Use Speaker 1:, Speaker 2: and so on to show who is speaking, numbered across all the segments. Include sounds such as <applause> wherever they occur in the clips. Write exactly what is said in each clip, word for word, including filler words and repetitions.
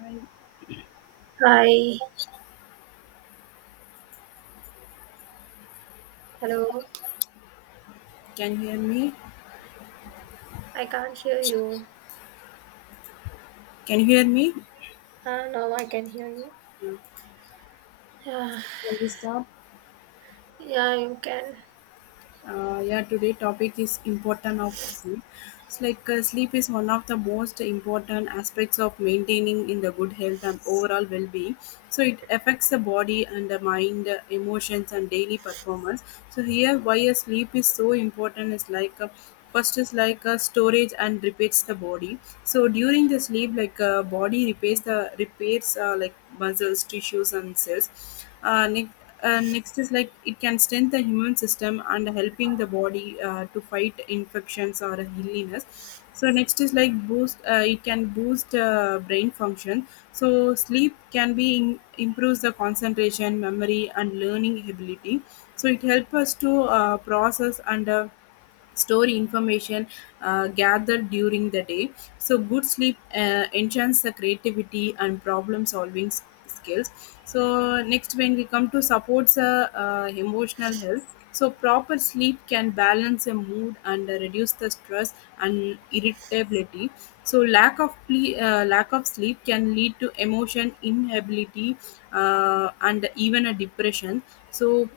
Speaker 1: Hi,
Speaker 2: Hi, hello,
Speaker 1: can hear me?
Speaker 2: I can't hear you.
Speaker 1: Can you hear me?
Speaker 2: Ah, now I can hear you. <sighs> yeah,
Speaker 1: Shall we start?
Speaker 2: yeah, you can.
Speaker 1: Uh, yeah, today topic is important of sleep. It's like uh, sleep is one of the most important aspects of maintaining in the good health and overall well-being. So it affects the body and the mind, uh, emotions and daily performance. So here, why a sleep is so important is like uh, first is like uh, storage and repairs the body. So during the sleep, like uh, body repairs the repairs uh, like muscles, tissues and cells. Uh, next, uh, next is like it can strengthen the human system and helping the body uh, to fight infections or illness. So next is like boost. Uh, it can boost uh, brain function. So sleep can be in, improves the concentration, memory, and learning ability. So it helps us to uh, process and uh, store information uh, gathered during the day. So, good sleep uh, enchants the creativity and problem solving s- skills. So, next, when we come to supports uh, uh, emotional health, so proper sleep can balance a mood and uh, reduce the stress and irritability. So, lack of ple- uh, lack of sleep can lead to emotion inability uh, and even a depression. So,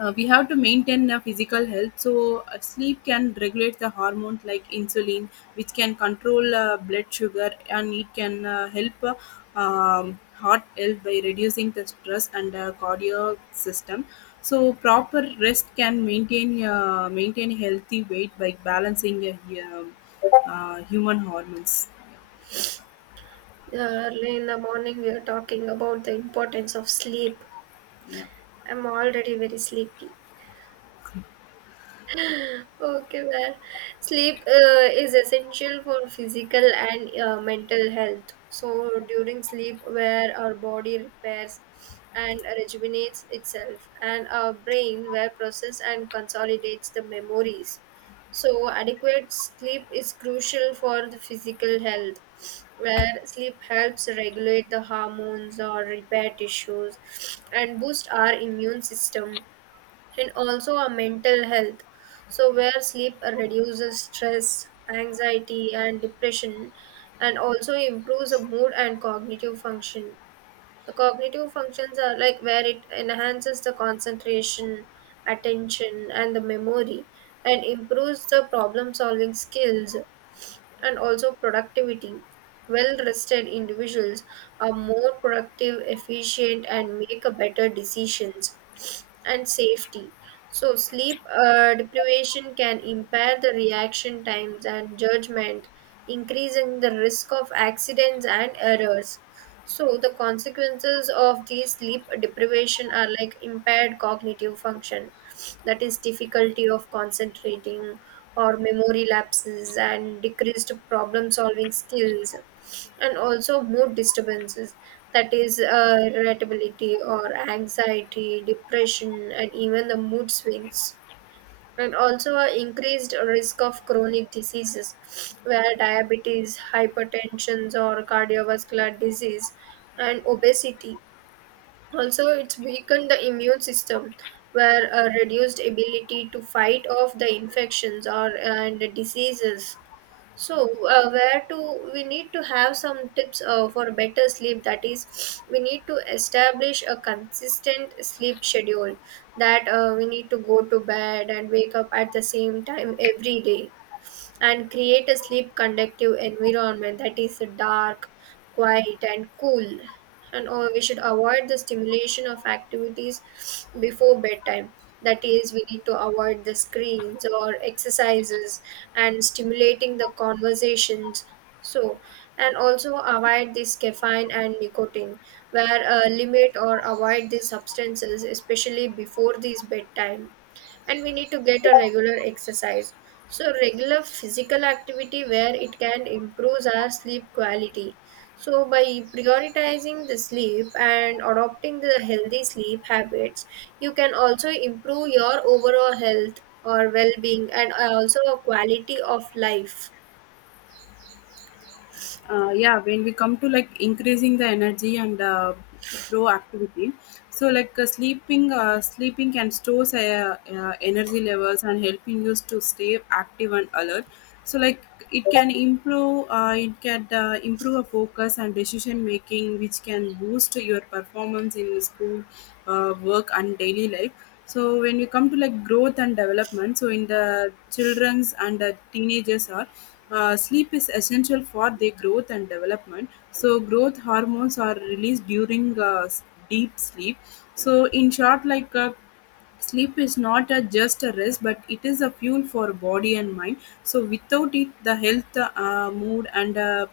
Speaker 1: uh, we have to maintain uh, physical health so uh, sleep can regulate the hormones like insulin which can control uh, blood sugar and it can uh, help uh, um, heart health by reducing the stress and uh, cardiac system. So proper rest can maintain uh, maintain healthy weight by balancing uh, hu- uh, human hormones.
Speaker 2: Yeah, early in the morning, we are talking about the importance of sleep.
Speaker 1: Yeah.
Speaker 2: I'm already very sleepy. Okay, well, sleep uh, is essential for physical and uh, mental health. So during sleep, where our body repairs and rejuvenates itself, and our brain where process and consolidates the memories. So adequate sleep is crucial for the physical health, where sleep helps regulate the hormones or repair tissues and boost our immune system and also our mental health. So, where sleep reduces stress, anxiety, and depression, and also improves the mood and cognitive function. The cognitive functions are like where it enhances the concentration, attention, and the memory, and improves the problem solving skills and also productivity. Well rested individuals are more productive, efficient, and make a better decisions and safety. So, sleep uh, deprivation can impair the reaction times and judgment, increasing the risk of accidents and errors. So, the consequences of these sleep deprivation are like impaired cognitive function, that is, difficulty of concentrating or memory lapses and decreased problem solving skills and also mood disturbances, that is uh, irritability or anxiety depression and even the mood swings, and also a increased risk of chronic diseases where diabetes hypertension or cardiovascular disease and obesity. Also it's weakened the immune system where a reduced ability to fight off the infections or and the diseases. So, uh, where to we need to have some tips uh, for better sleep. That is, we need to establish a consistent sleep schedule, that uh, we need to go to bed and wake up at the same time every day, and create a sleep conductive environment that is dark, quiet, and cool. And uh, we should avoid the stimulation of activities before bedtime. That is, we need to avoid the screens or exercises and stimulating the conversations. So, and also avoid this caffeine and nicotine, where uh, limit or avoid these substances, especially before this bedtime. And we need to get a regular exercise, so regular physical activity where it can improve our sleep quality. So by prioritizing the sleep and adopting the healthy sleep habits, you can also improve your overall health or well-being and also a quality of life.
Speaker 1: Uh, yeah when we come to like increasing the energy and uh, proactivity. So like uh, sleeping uh, sleeping can store uh, uh, energy levels and helping you to stay active and alert. So like it can improve uh, it can uh, improve a focus and decision making which can boost your performance in school, uh, work and daily life. So when you come to like growth and development, so in the children's and the teenagers are uh, sleep is essential for their growth and development. So growth hormones are released during uh, s- deep sleep. So in short, like uh, sleep is not a just a rest but it is a fuel for body and mind. So without it the health, uh, mood and uh,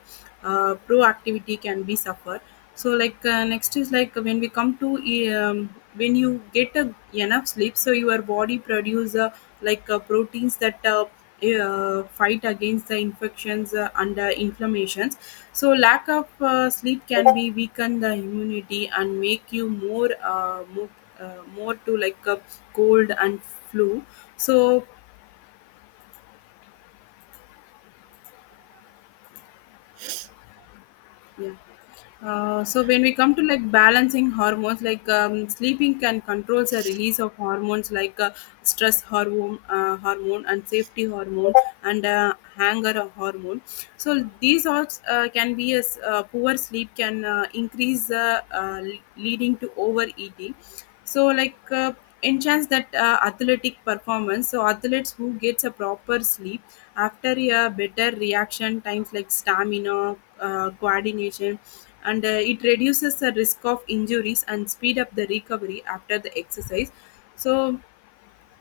Speaker 1: uh, proactivity can be suffer. So like uh, next is like when we come to e, um, when you get a, enough sleep so your body produce uh, like uh, proteins that uh, e, uh, fight against the infections uh, and uh, inflammations. So lack of uh, sleep can be weaken the immunity and make you more uh, more, uh, more to like a cold and flu. So yeah. Uh, so when we come to like balancing hormones like um, sleeping can controls the release of hormones like uh, stress hormone uh, hormone and safety hormone and uh, anger hormone. So these all uh, can be as uh, poor sleep can uh, increase uh, uh, le- leading to overeating. So like uh, enhance that uh, athletic performance, so athletes who gets a proper sleep after a better reaction times like stamina, uh, coordination and uh, it reduces the risk of injuries and speed up the recovery after the exercise. So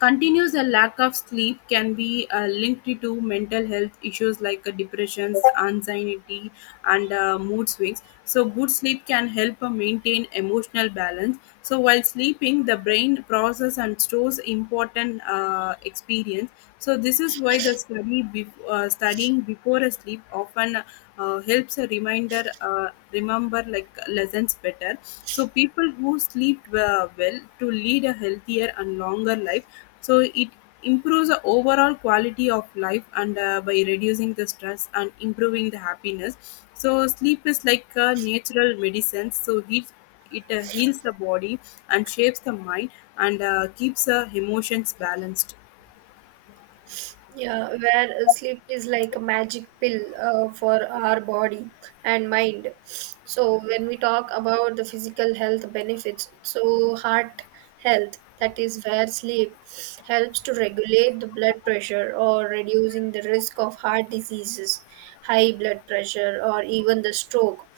Speaker 1: continuous a lack of sleep can be uh, linked to mental health issues like uh, depressions, anxiety, and uh, mood swings. So, good sleep can help uh, maintain emotional balance. So, while sleeping, the brain process and stores important uh, experience. So, this is why the study bef- uh, studying before a sleep often uh, helps a reminder uh, remember like lessons better. So, people who sleep uh, well to lead a healthier and longer life. So it improves the overall quality of life and uh, by reducing the stress and improving the happiness. So sleep is like a natural medicine, so it it uh, heals the body and shapes the mind and uh, keeps the emotions balanced.
Speaker 2: Yeah, where sleep is like a magic pill uh, for our body and mind. So when we talk about the physical health benefits, so heart health, that is where sleep helps to regulate the blood pressure or reducing the risk of heart diseases, high blood pressure or even the stroke.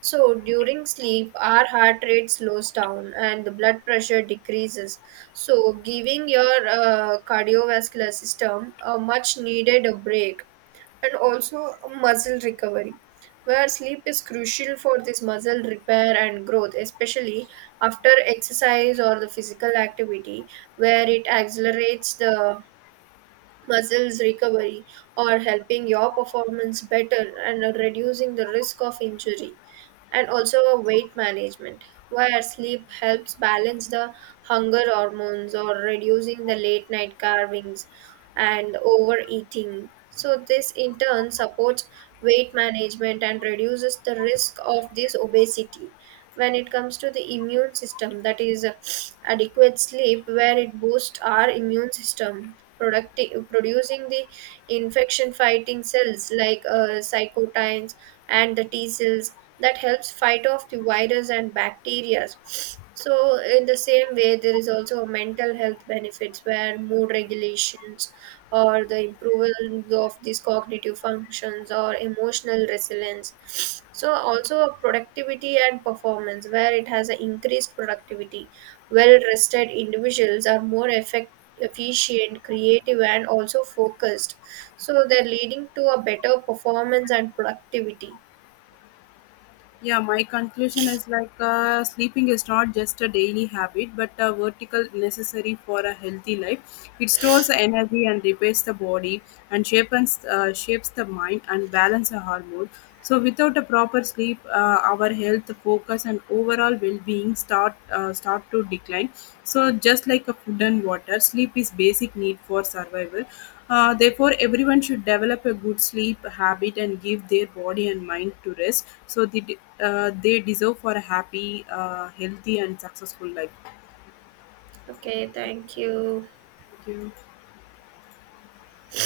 Speaker 2: So during sleep, our heart rate slows down and the blood pressure decreases. So giving your uh, cardiovascular system a much needed a break, and also muscle recovery. Where sleep is crucial for this muscle repair and growth, especially after exercise or the physical activity, where it accelerates the muscles recovery or helping your performance better and reducing the risk of injury, and also a weight management where sleep helps balance the hunger hormones or reducing the late night carvings and overeating. So this in turn supports weight management and reduces the risk of this obesity. When it comes to the immune system, that is adequate sleep where it boosts our immune system producti- producing the infection fighting cells like uh, cytokines and the t cells that helps fight off the virus and bacteria. So in the same way there is also a mental health benefits where mood regulations or the improvement of these cognitive functions or emotional resilience, so also productivity and performance where it has an increased productivity. Well rested individuals are more effect, efficient, creative, and also focused. So they're leading to a better performance and productivity.
Speaker 1: Yeah, my conclusion is like uh, sleeping is not just a daily habit, but a vertical necessary for a healthy life. It stores the energy and repairs the body, and shapes uh, shapes the mind and balance the hormone. So, without a proper sleep, uh, our health, focus, and overall well-being start uh, start to decline. So, just like a food and water, sleep is basic need for survival. Uh, therefore, everyone should develop a good sleep habit and give their body and mind to rest so the, uh, they deserve for a happy, uh, healthy, and successful life.
Speaker 2: Okay, thank you.
Speaker 1: Thank you.